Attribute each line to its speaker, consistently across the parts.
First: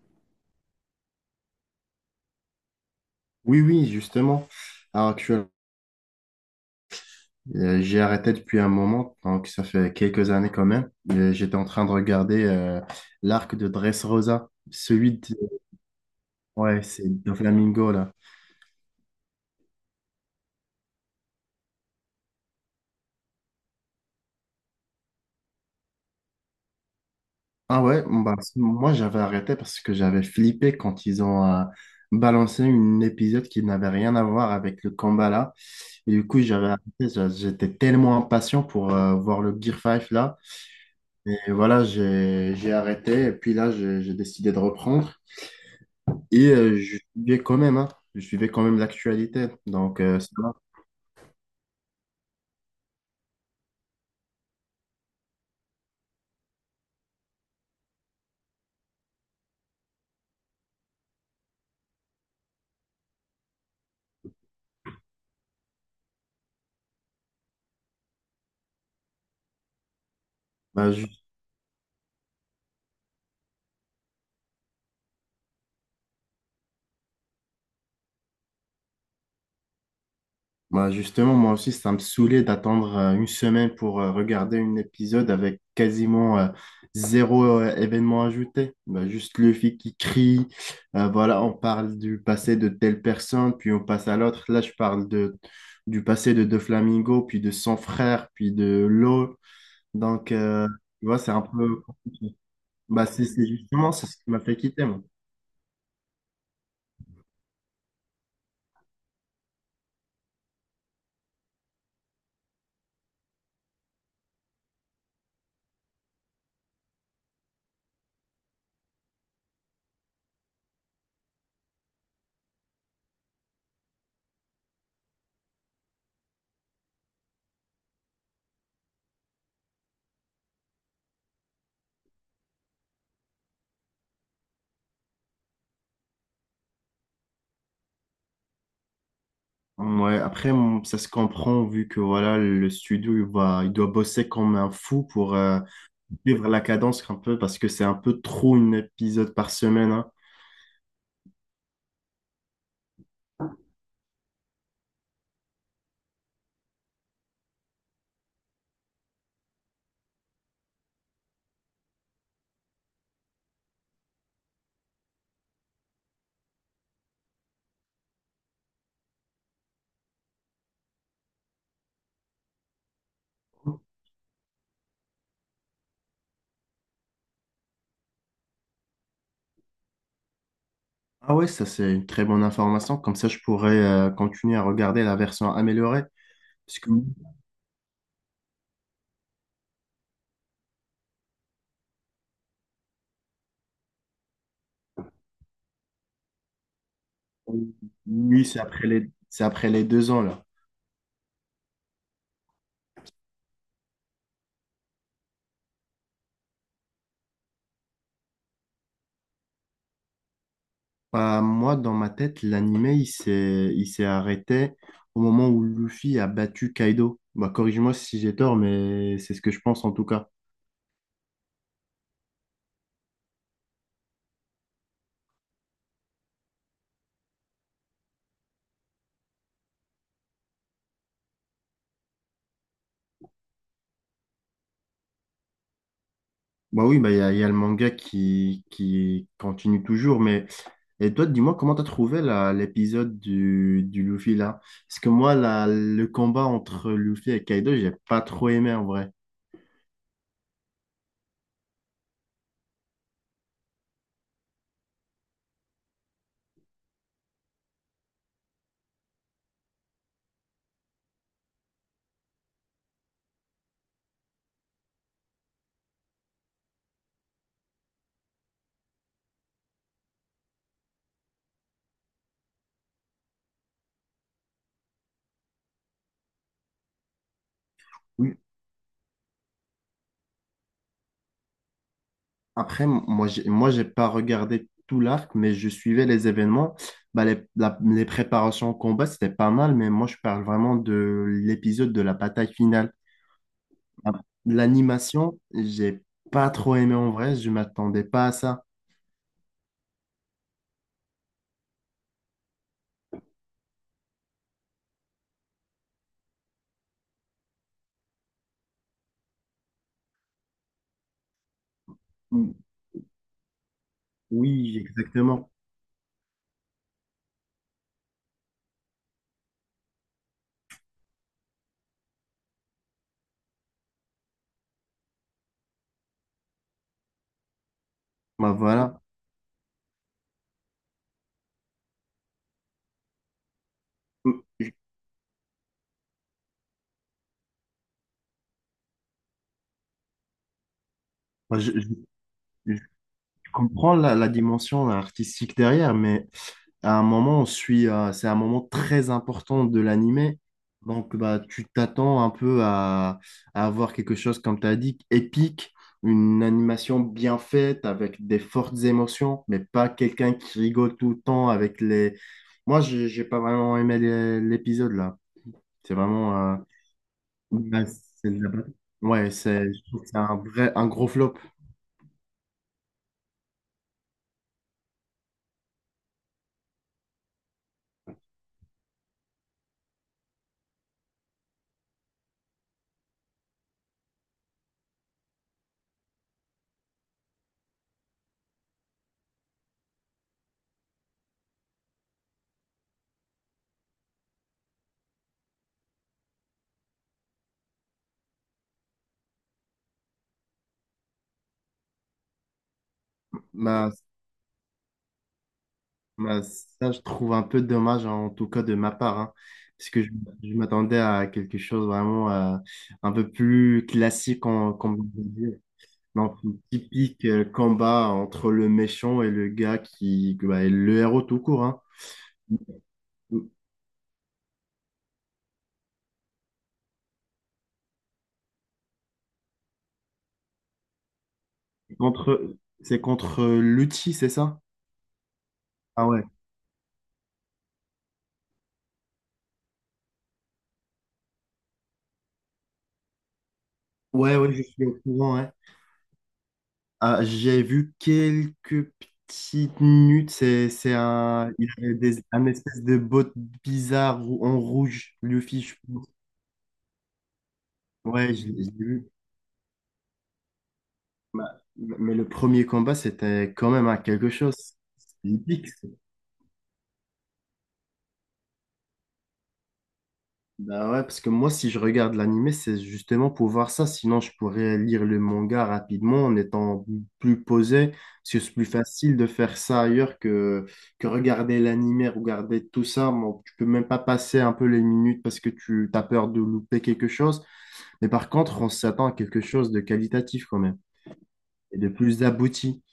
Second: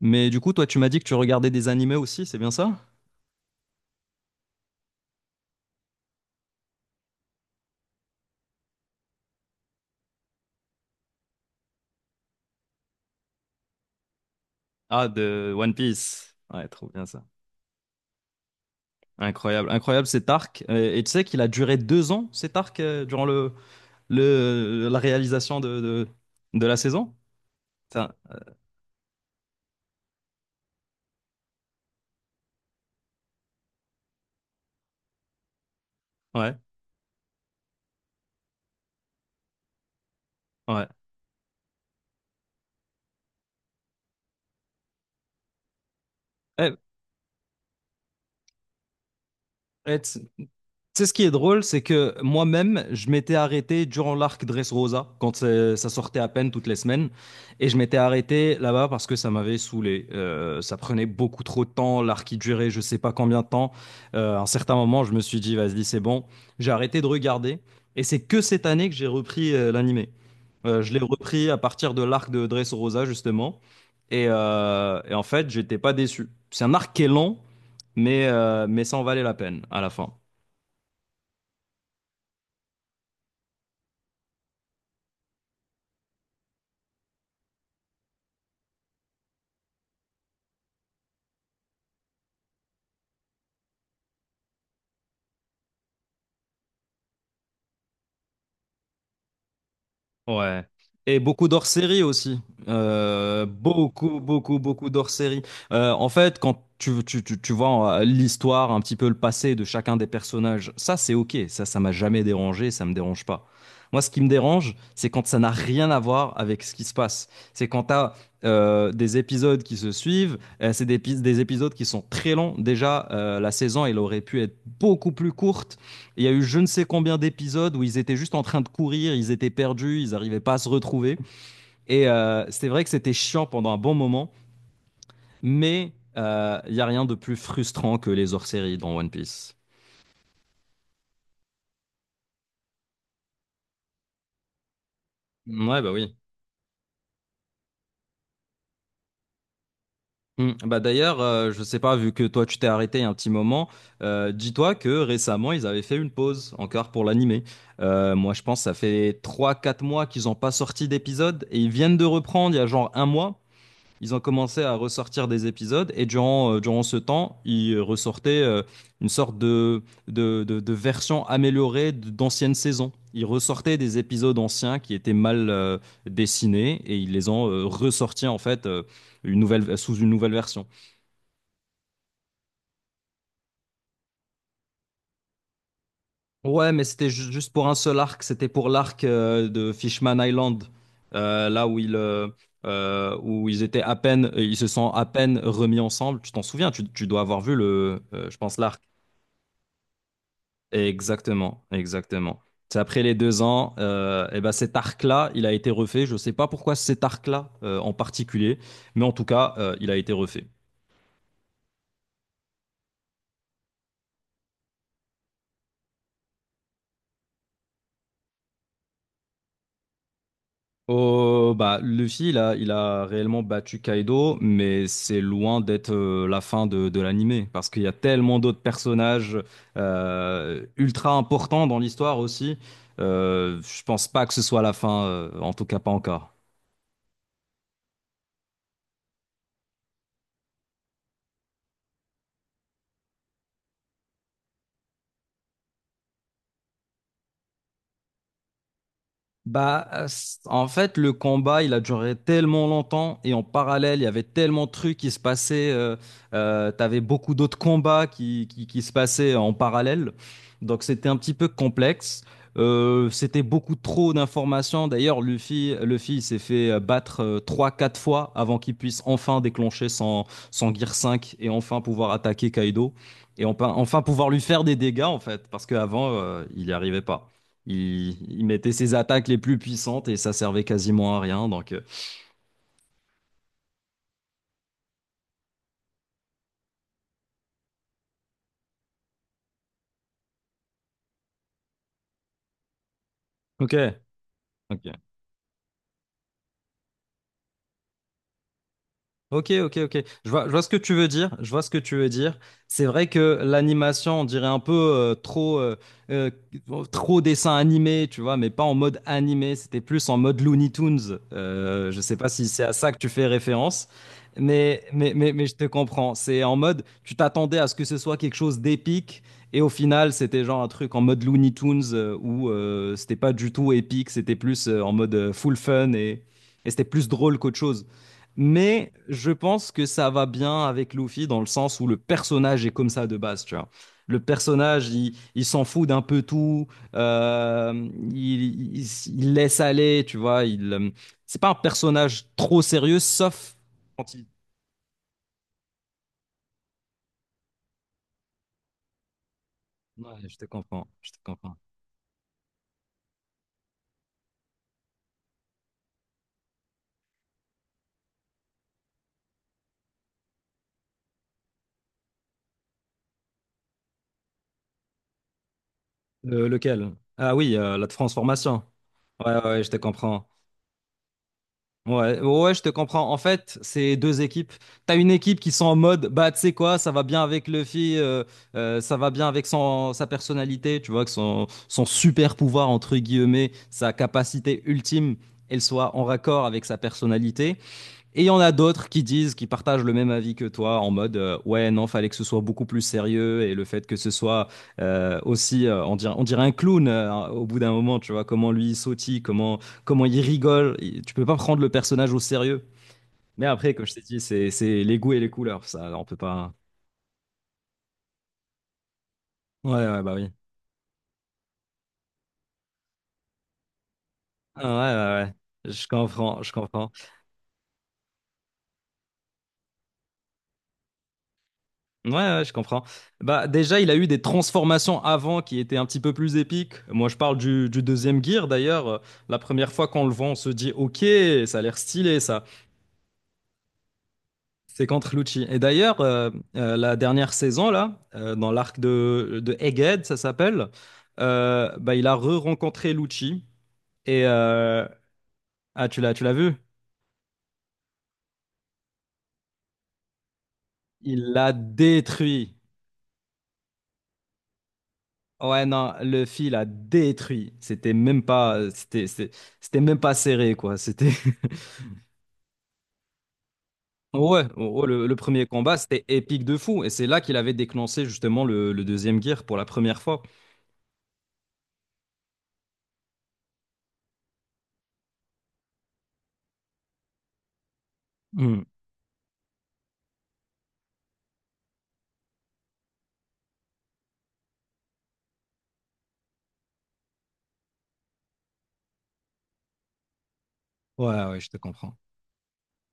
Speaker 1: Mais du coup, toi, tu m'as dit que tu regardais des animés aussi, c'est bien ça?
Speaker 2: Oui, oui, justement. Alors, actuellement, j'ai arrêté depuis un moment, donc ça fait quelques années quand même. J'étais en train de regarder l'arc de Dressrosa,
Speaker 1: Ah,
Speaker 2: celui de...
Speaker 1: de One Piece. Ouais,
Speaker 2: Ouais,
Speaker 1: trop bien
Speaker 2: c'est
Speaker 1: ça.
Speaker 2: de Flamingo, là.
Speaker 1: Incroyable, incroyable cet arc. Et tu sais qu'il a duré deux ans, cet arc, durant la réalisation de la saison?
Speaker 2: Ah ouais,
Speaker 1: Putain.
Speaker 2: bon, bah, moi j'avais arrêté parce que j'avais flippé quand ils ont balancé un épisode qui n'avait rien à voir avec le combat là. Et du coup,
Speaker 1: Ouais,
Speaker 2: j'avais arrêté, j'étais tellement impatient pour voir le Gear 5 là.
Speaker 1: ouais.
Speaker 2: Et voilà, j'ai arrêté et puis là, j'ai décidé de reprendre. Et
Speaker 1: Eh,
Speaker 2: je suivais quand même, hein, je suivais quand même l'actualité.
Speaker 1: eh,
Speaker 2: Donc,
Speaker 1: tu
Speaker 2: ça va.
Speaker 1: Tu sais, ce qui est drôle, c'est que moi-même, je m'étais arrêté durant l'arc Dressrosa, quand ça sortait à peine toutes les semaines. Et je m'étais arrêté là-bas parce que ça m'avait saoulé. Ça prenait beaucoup trop de temps, l'arc il durait je sais pas combien de temps. À un certain moment, je me suis dit, vas-y, c'est bon. J'ai arrêté de regarder. Et c'est que cette année que j'ai repris l'animé.
Speaker 2: Bah,
Speaker 1: Je l'ai
Speaker 2: ju-
Speaker 1: repris à partir de l'arc de Dressrosa, justement. Et en fait, j'étais pas déçu. C'est un arc qui est long, mais ça en valait la peine à la fin.
Speaker 2: bah, justement, moi aussi, ça me saoulait d'attendre une semaine pour regarder un épisode avec quasiment zéro événement ajouté. Bah, juste le fille qui crie. Voilà, on parle du passé de telle personne, puis on passe à l'autre. Là, du passé de Flamingo, puis de son frère, puis de l'eau. Donc,
Speaker 1: Ouais.
Speaker 2: tu vois,
Speaker 1: Et
Speaker 2: c'est un
Speaker 1: beaucoup
Speaker 2: peu
Speaker 1: d'hors-série
Speaker 2: compliqué.
Speaker 1: aussi.
Speaker 2: Bah, c'est justement c'est ce
Speaker 1: Beaucoup,
Speaker 2: qui m'a fait
Speaker 1: beaucoup,
Speaker 2: quitter,
Speaker 1: beaucoup
Speaker 2: moi.
Speaker 1: d'hors-série. En fait, quand tu vois l'histoire, un petit peu le passé de chacun des personnages, ça, c'est OK. Ça m'a jamais dérangé, ça me dérange pas. Moi, ce qui me dérange, c'est quand ça n'a rien à voir avec ce qui se passe. C'est quand t'as as des épisodes qui se suivent, c'est des épisodes qui sont très longs. Déjà, la saison, elle aurait pu être beaucoup plus courte. Il y a eu je ne sais combien d'épisodes où ils étaient juste en train de courir, ils étaient perdus, ils n'arrivaient pas à se retrouver. C'est vrai que c'était chiant pendant un bon moment, mais il n'y a rien de plus frustrant que les hors-séries dans One Piece.
Speaker 2: Ouais, après, ça se comprend vu que voilà, le studio, il doit bosser comme un fou pour
Speaker 1: Ouais, bah oui.
Speaker 2: vivre la cadence un peu parce que c'est un peu trop un épisode par semaine, hein.
Speaker 1: Hmm. Bah d'ailleurs, je sais pas, vu que toi tu t'es arrêté il y a un petit moment, dis-toi que récemment ils avaient fait une pause encore pour l'animé. Moi je pense que ça fait trois quatre mois qu'ils n'ont pas sorti d'épisode et ils viennent de reprendre il y a genre un mois. Ils ont commencé à ressortir des épisodes et durant, durant ce temps, ils ressortaient une sorte de version améliorée d'anciennes saisons. Ils ressortaient des épisodes anciens qui étaient mal dessinés et ils les ont ressortis en fait une nouvelle, sous une nouvelle version.
Speaker 2: Ah ouais, ça c'est une très bonne information. Comme ça, je pourrais continuer à regarder la version améliorée.
Speaker 1: Ouais,
Speaker 2: Parce
Speaker 1: mais
Speaker 2: que
Speaker 1: c'était juste pour un seul arc, c'était pour l'arc de Fishman Island, euh, là où ils, euh, où ils étaient à peine, ils se sont à peine remis ensemble. Tu t'en souviens, tu dois avoir vu le, je
Speaker 2: lui,
Speaker 1: pense, l'arc.
Speaker 2: c'est après les deux ans là.
Speaker 1: Exactement, exactement. C'est après les deux ans, eh ben cet arc-là, il a été refait. Je ne sais pas pourquoi cet arc-là en particulier, mais en tout cas, il a été refait.
Speaker 2: Bah, moi, dans ma tête, l'animé, il s'est arrêté au moment où Luffy a battu Kaido. Bah, corrige-moi si j'ai tort, mais c'est ce que je pense en tout cas.
Speaker 1: Oh, bah, Luffy, il a réellement battu Kaido, mais c'est loin d'être la fin de l'anime, parce qu'il y a tellement d'autres personnages ultra importants dans l'histoire aussi. Je pense pas que ce soit la fin, en tout cas pas encore.
Speaker 2: Bah oui, bah il y a le manga qui continue toujours, mais et toi, dis-moi comment t'as trouvé l'épisode du Luffy là? Parce que moi, le combat entre Luffy et Kaido, j'ai pas trop aimé en vrai.
Speaker 1: En fait, le combat, il a duré tellement longtemps et en parallèle, il y avait tellement de trucs qui se passaient. T'avais beaucoup d'autres combats qui se passaient en parallèle. Donc, c'était un petit peu complexe. C'était beaucoup trop d'informations. D'ailleurs, Luffy il s'est fait battre trois quatre fois avant qu'il puisse enfin déclencher son, son Gear 5 et enfin pouvoir attaquer Kaido. Et enfin, enfin pouvoir lui faire des dégâts, en fait, parce qu'avant, il n'y arrivait pas.
Speaker 2: Oui.
Speaker 1: Il mettait ses attaques les plus puissantes et ça servait quasiment à rien.
Speaker 2: Après, moi, j'ai pas regardé tout l'arc, mais je suivais les événements. Bah les préparations au combat, c'était pas mal, mais moi, je parle vraiment de l'épisode de la bataille finale.
Speaker 1: Ok,
Speaker 2: Ah,
Speaker 1: ok.
Speaker 2: l'animation, j'ai pas trop aimé en vrai, je m'attendais pas à ça.
Speaker 1: Ok, ok, ok. Je vois ce que tu veux dire. Je vois ce que tu veux dire. C'est vrai que l'animation, on dirait un peu euh, trop dessin animé, tu vois, mais pas en mode animé. C'était plus en mode Looney Tunes. Je sais pas si
Speaker 2: Mm.
Speaker 1: c'est à ça que tu fais référence,
Speaker 2: Oui,
Speaker 1: mais
Speaker 2: exactement.
Speaker 1: je te comprends. C'est en mode, tu t'attendais à ce que ce soit quelque chose d'épique, et au final, c'était genre un truc en mode Looney Tunes où c'était pas du tout épique. C'était plus en mode full fun et c'était plus drôle qu'autre chose.
Speaker 2: Bah
Speaker 1: Mais
Speaker 2: voilà.
Speaker 1: je pense que ça va bien avec Luffy dans le sens où le personnage est comme ça de base, tu vois. Le
Speaker 2: Je,
Speaker 1: personnage, il s'en fout d'un peu tout, il laisse aller, tu vois. C'est pas un
Speaker 2: bah, je-
Speaker 1: personnage trop sérieux,
Speaker 2: Je
Speaker 1: sauf
Speaker 2: comprends
Speaker 1: quand il...
Speaker 2: la dimension artistique derrière, mais à un moment, on suit, c'est un moment très important de
Speaker 1: Ouais, je
Speaker 2: l'animé.
Speaker 1: te comprends, je
Speaker 2: Donc,
Speaker 1: te
Speaker 2: bah,
Speaker 1: comprends.
Speaker 2: tu t'attends un peu à avoir quelque chose, comme tu as dit, épique, une animation bien faite, avec des fortes émotions, mais pas quelqu'un qui rigole tout le temps avec les... Moi, j'ai pas vraiment aimé l'épisode, là. C'est vraiment...
Speaker 1: Le- lequel? Ah oui,
Speaker 2: bah,
Speaker 1: la
Speaker 2: c'est de la-
Speaker 1: transformation.
Speaker 2: Ouais,
Speaker 1: Ouais, ouais, ouais,
Speaker 2: c'est,
Speaker 1: je te
Speaker 2: je trouve que c'est
Speaker 1: comprends.
Speaker 2: un vrai, un gros flop.
Speaker 1: Ouais, ouais, je te comprends. En fait, c'est deux équipes. T'as une équipe qui sont en mode, bah, tu sais quoi, ça va bien avec Luffy, ça va bien avec son, sa personnalité, tu vois, que son, son super pouvoir, entre guillemets, sa capacité ultime, elle soit en raccord avec sa personnalité. Et il y en a d'autres qui disent, qui partagent le même avis que toi, en mode ouais non, fallait que ce soit beaucoup plus sérieux et le fait que ce soit on dirait un clown au bout d'un moment, tu vois comment lui il sautille, comment il rigole. Il- tu peux pas prendre le personnage au sérieux. Mais après, comme
Speaker 2: Bah,
Speaker 1: je t'ai dit, c'est les goûts et les couleurs, ça, on peut
Speaker 2: Bah,
Speaker 1: pas.
Speaker 2: ça, je trouve un peu dommage, hein, en tout cas de ma part, hein,
Speaker 1: Ouais
Speaker 2: parce
Speaker 1: ouais
Speaker 2: que
Speaker 1: bah oui.
Speaker 2: je m'attendais à quelque chose vraiment un peu plus classique,
Speaker 1: Ah,
Speaker 2: en, comme on
Speaker 1: ouais ouais
Speaker 2: peut dire,
Speaker 1: ouais. Je
Speaker 2: non,
Speaker 1: comprends,
Speaker 2: plus
Speaker 1: je comprends.
Speaker 2: typique combat entre le méchant et le gars qui bah, est le héros tout court, hein.
Speaker 1: Ouais, ouais, je comprends. Bah, déjà, il a eu des transformations avant qui étaient un petit peu plus épiques. Moi, je parle du deuxième gear d'ailleurs. La première fois qu'on le voit, on se dit, ok, ça a l'air stylé ça.
Speaker 2: Contre, c'est contre Luchi, c'est ça?
Speaker 1: C'est contre Lucci.
Speaker 2: Ah ouais.
Speaker 1: La dernière saison là, dans l'arc de Egghead, ça s'appelle, bah, il a re-rencontré Lucci et
Speaker 2: Ouais, ouais, je suis
Speaker 1: euh,
Speaker 2: au courant, ouais.
Speaker 1: ah, tu l'as vu?
Speaker 2: Ah, j'ai vu quelques petites minutes. C'est
Speaker 1: Il
Speaker 2: un,
Speaker 1: l'a
Speaker 2: un
Speaker 1: détruit.
Speaker 2: espèce de botte bizarre en rouge, Luffy,
Speaker 1: Ouais,
Speaker 2: je
Speaker 1: non,
Speaker 2: pense.
Speaker 1: le fil a détruit. C'était même
Speaker 2: Ouais,
Speaker 1: pas,
Speaker 2: je l'ai vu.
Speaker 1: c'était même pas serré quoi. C'était
Speaker 2: Mais le premier combat, c'était quand même à quelque
Speaker 1: Ouais,
Speaker 2: chose.
Speaker 1: oh, oh, le
Speaker 2: C'est
Speaker 1: premier
Speaker 2: épique.
Speaker 1: combat, c'était épique de fou. Et c'est là qu'il avait déclenché justement le deuxième gear pour la première fois.
Speaker 2: Bah ouais, parce que moi, si je regarde l'animé, c'est justement pour voir ça. Sinon, je pourrais lire le manga rapidement en étant plus posé, parce que c'est
Speaker 1: Hmm.
Speaker 2: plus facile de faire ça ailleurs que regarder l'animé, regarder tout ça. Bon, tu peux même pas passer un peu les minutes parce que tu as peur de louper quelque chose. Mais par contre, on s'attend à quelque chose de qualitatif quand même
Speaker 1: Ouais, ouais, je te
Speaker 2: et de
Speaker 1: comprends.
Speaker 2: plus abouti.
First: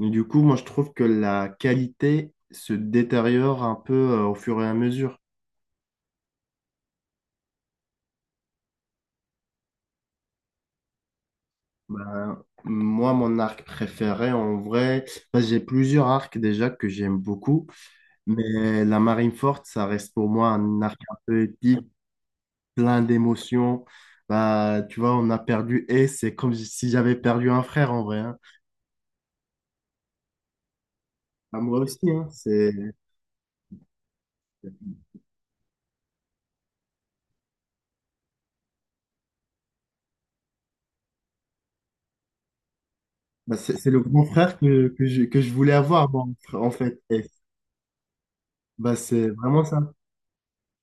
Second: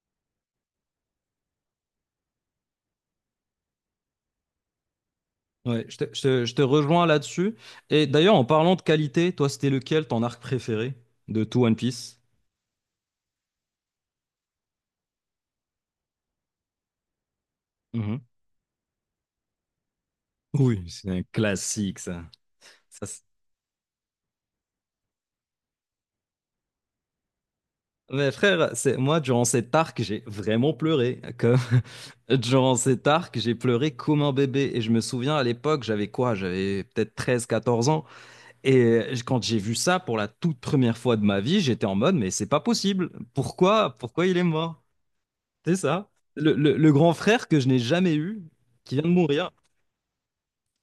Speaker 2: Mais du coup, moi, je trouve que la qualité se détériore un peu au fur et à mesure.
Speaker 1: Ouais, je te rejoins là-dessus. Et d'ailleurs, en parlant de qualité, toi, c'était lequel ton arc préféré de tout One Piece?
Speaker 2: Ben, moi, mon arc préféré, en vrai, ben, j'ai plusieurs arcs déjà que j'aime beaucoup,
Speaker 1: Mhm.
Speaker 2: mais la marine forte ça reste pour moi un
Speaker 1: Oui,
Speaker 2: arc
Speaker 1: c'est
Speaker 2: un
Speaker 1: un
Speaker 2: peu épique,
Speaker 1: classique, ça.
Speaker 2: plein
Speaker 1: Ça, c'est-
Speaker 2: d'émotions. Ben, tu vois, on a perdu et c'est comme si j'avais perdu un frère en vrai,
Speaker 1: Mais
Speaker 2: hein.
Speaker 1: frère, c'est moi, durant cet arc, j'ai vraiment pleuré. Comme...
Speaker 2: Ben, moi aussi, hein, c'est
Speaker 1: Durant cet arc, j'ai pleuré comme un bébé. Et je me souviens, à l'époque, j'avais quoi? J'avais peut-être treize, quatorze ans. Et quand j'ai vu ça pour la toute première fois de ma vie, j'étais en mode, mais c'est pas possible.
Speaker 2: ben, c'est
Speaker 1: Pourquoi,
Speaker 2: le grand
Speaker 1: pourquoi il est
Speaker 2: frère
Speaker 1: mort?
Speaker 2: que que je voulais
Speaker 1: C'est ça.
Speaker 2: avoir, moi, en
Speaker 1: Le
Speaker 2: fait.
Speaker 1: grand
Speaker 2: Et,
Speaker 1: frère que je n'ai jamais eu, qui
Speaker 2: ben,
Speaker 1: vient de
Speaker 2: c'est
Speaker 1: mourir,
Speaker 2: vraiment ça.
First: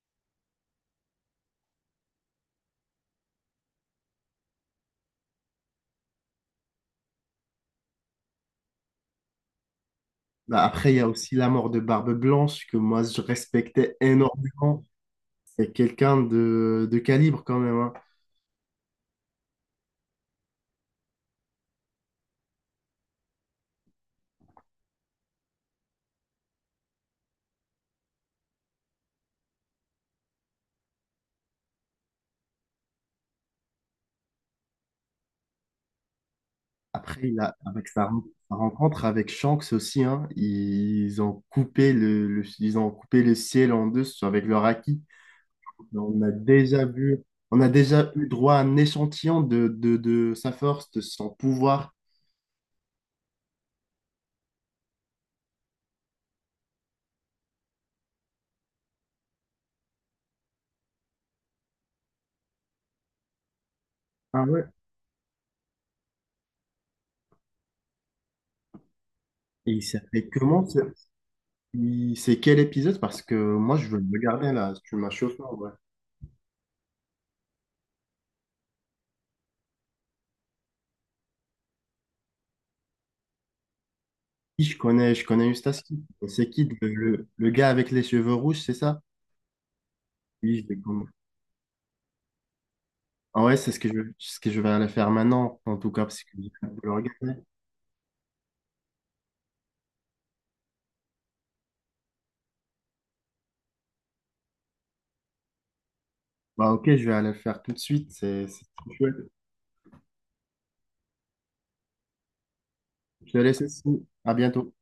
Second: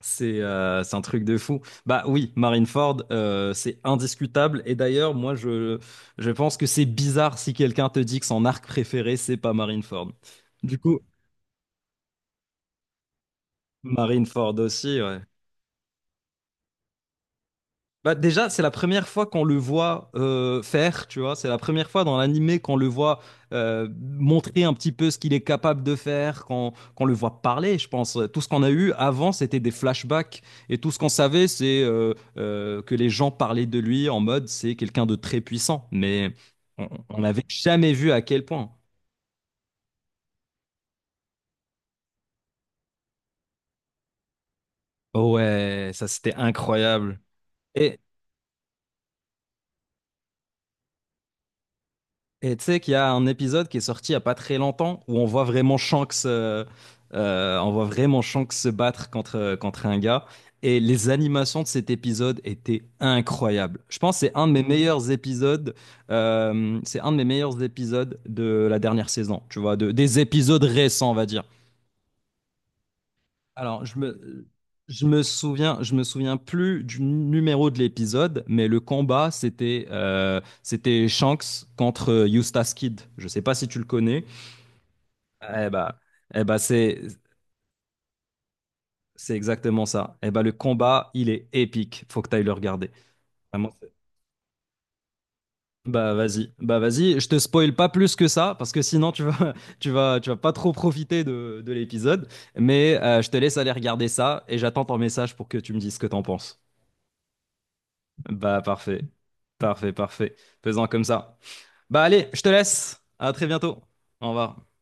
Speaker 1: c'est un truc de fou. Bah oui, Marineford, c'est indiscutable. Je pense que c'est bizarre si quelqu'un te dit que son arc préféré, c'est pas Marineford.
Speaker 2: Ben,
Speaker 1: Du
Speaker 2: après, il
Speaker 1: coup,
Speaker 2: y a aussi la mort de Barbe Blanche que moi, je respectais
Speaker 1: Marineford
Speaker 2: énormément.
Speaker 1: aussi, ouais.
Speaker 2: C'est quelqu'un de calibre quand même, hein.
Speaker 1: Bah déjà, c'est la première fois qu'on le voit faire, tu vois. C'est la première fois dans l'animé qu'on le voit montrer un petit peu ce qu'il est capable de faire, qu'on le voit parler, je pense. Tout ce qu'on a eu avant, c'était des flashbacks. Et tout ce qu'on savait, c'est que les gens parlaient de lui en mode c'est quelqu'un de très puissant. Mais on
Speaker 2: Après,
Speaker 1: n'avait
Speaker 2: avec
Speaker 1: jamais
Speaker 2: sa,
Speaker 1: vu à quel
Speaker 2: sa
Speaker 1: point.
Speaker 2: rencontre avec Shanks aussi, hein, ils ont coupé ils ont coupé le ciel en deux avec leur acquis.
Speaker 1: Oh ouais, ça
Speaker 2: On a
Speaker 1: c'était
Speaker 2: déjà vu,
Speaker 1: incroyable.
Speaker 2: on a
Speaker 1: et
Speaker 2: déjà eu droit à un échantillon de sa force, de son pouvoir.
Speaker 1: Et tu sais qu'il y a un épisode qui est sorti il y a pas très longtemps où on voit vraiment on voit vraiment Shanks se battre contre, contre un gars. Et les animations de cet épisode étaient incroyables. Je pense que c'est
Speaker 2: Ah
Speaker 1: un de mes
Speaker 2: ouais.
Speaker 1: meilleurs épisodes, c'est un de mes meilleurs épisodes de la dernière saison, tu
Speaker 2: Et
Speaker 1: vois,
Speaker 2: il
Speaker 1: de, des
Speaker 2: s'appelle
Speaker 1: épisodes
Speaker 2: comment?
Speaker 1: récents, on va dire.
Speaker 2: C'est quel épisode? Parce que moi,
Speaker 1: Alors,
Speaker 2: je veux
Speaker 1: je
Speaker 2: le
Speaker 1: me,
Speaker 2: regarder là. Tu
Speaker 1: je
Speaker 2: m'as
Speaker 1: me
Speaker 2: chauffé, en vrai.
Speaker 1: souviens, je me souviens plus du numéro de l'épisode, mais le combat, c'était Shanks contre Eustace Kid. Je sais pas si tu le connais.
Speaker 2: Qui je connais, je connais
Speaker 1: Eh
Speaker 2: Eustace
Speaker 1: bah,
Speaker 2: Kid.
Speaker 1: eh
Speaker 2: C'est
Speaker 1: bah
Speaker 2: qui
Speaker 1: c'est
Speaker 2: le gars avec les cheveux rouges, c'est ça?
Speaker 1: c'est exactement ça. Eh bah, le
Speaker 2: Oui, je le
Speaker 1: combat, il est épique. Faut que tu ailles le regarder.
Speaker 2: Ah ouais,
Speaker 1: Vraiment,
Speaker 2: c'est ce que
Speaker 1: c'est-
Speaker 2: ce que je vais aller faire maintenant, en tout cas, parce que j'ai hâte
Speaker 1: Bah
Speaker 2: de le
Speaker 1: vas-y, je
Speaker 2: regarder.
Speaker 1: te spoil pas plus que ça parce que sinon tu vas tu vas pas trop profiter de l'épisode, mais je te laisse aller regarder ça et j'attends ton message pour que tu me dises ce que t'en penses.
Speaker 2: Bah ok, je vais aller le faire tout de suite, c'est
Speaker 1: Bah
Speaker 2: c'est trop
Speaker 1: parfait.
Speaker 2: chouette.
Speaker 1: Parfait, parfait. Faisons comme ça. Bah allez, je te laisse. À
Speaker 2: Je te
Speaker 1: très
Speaker 2: laisse
Speaker 1: bientôt.
Speaker 2: aussi,
Speaker 1: Au
Speaker 2: à
Speaker 1: revoir.
Speaker 2: bientôt.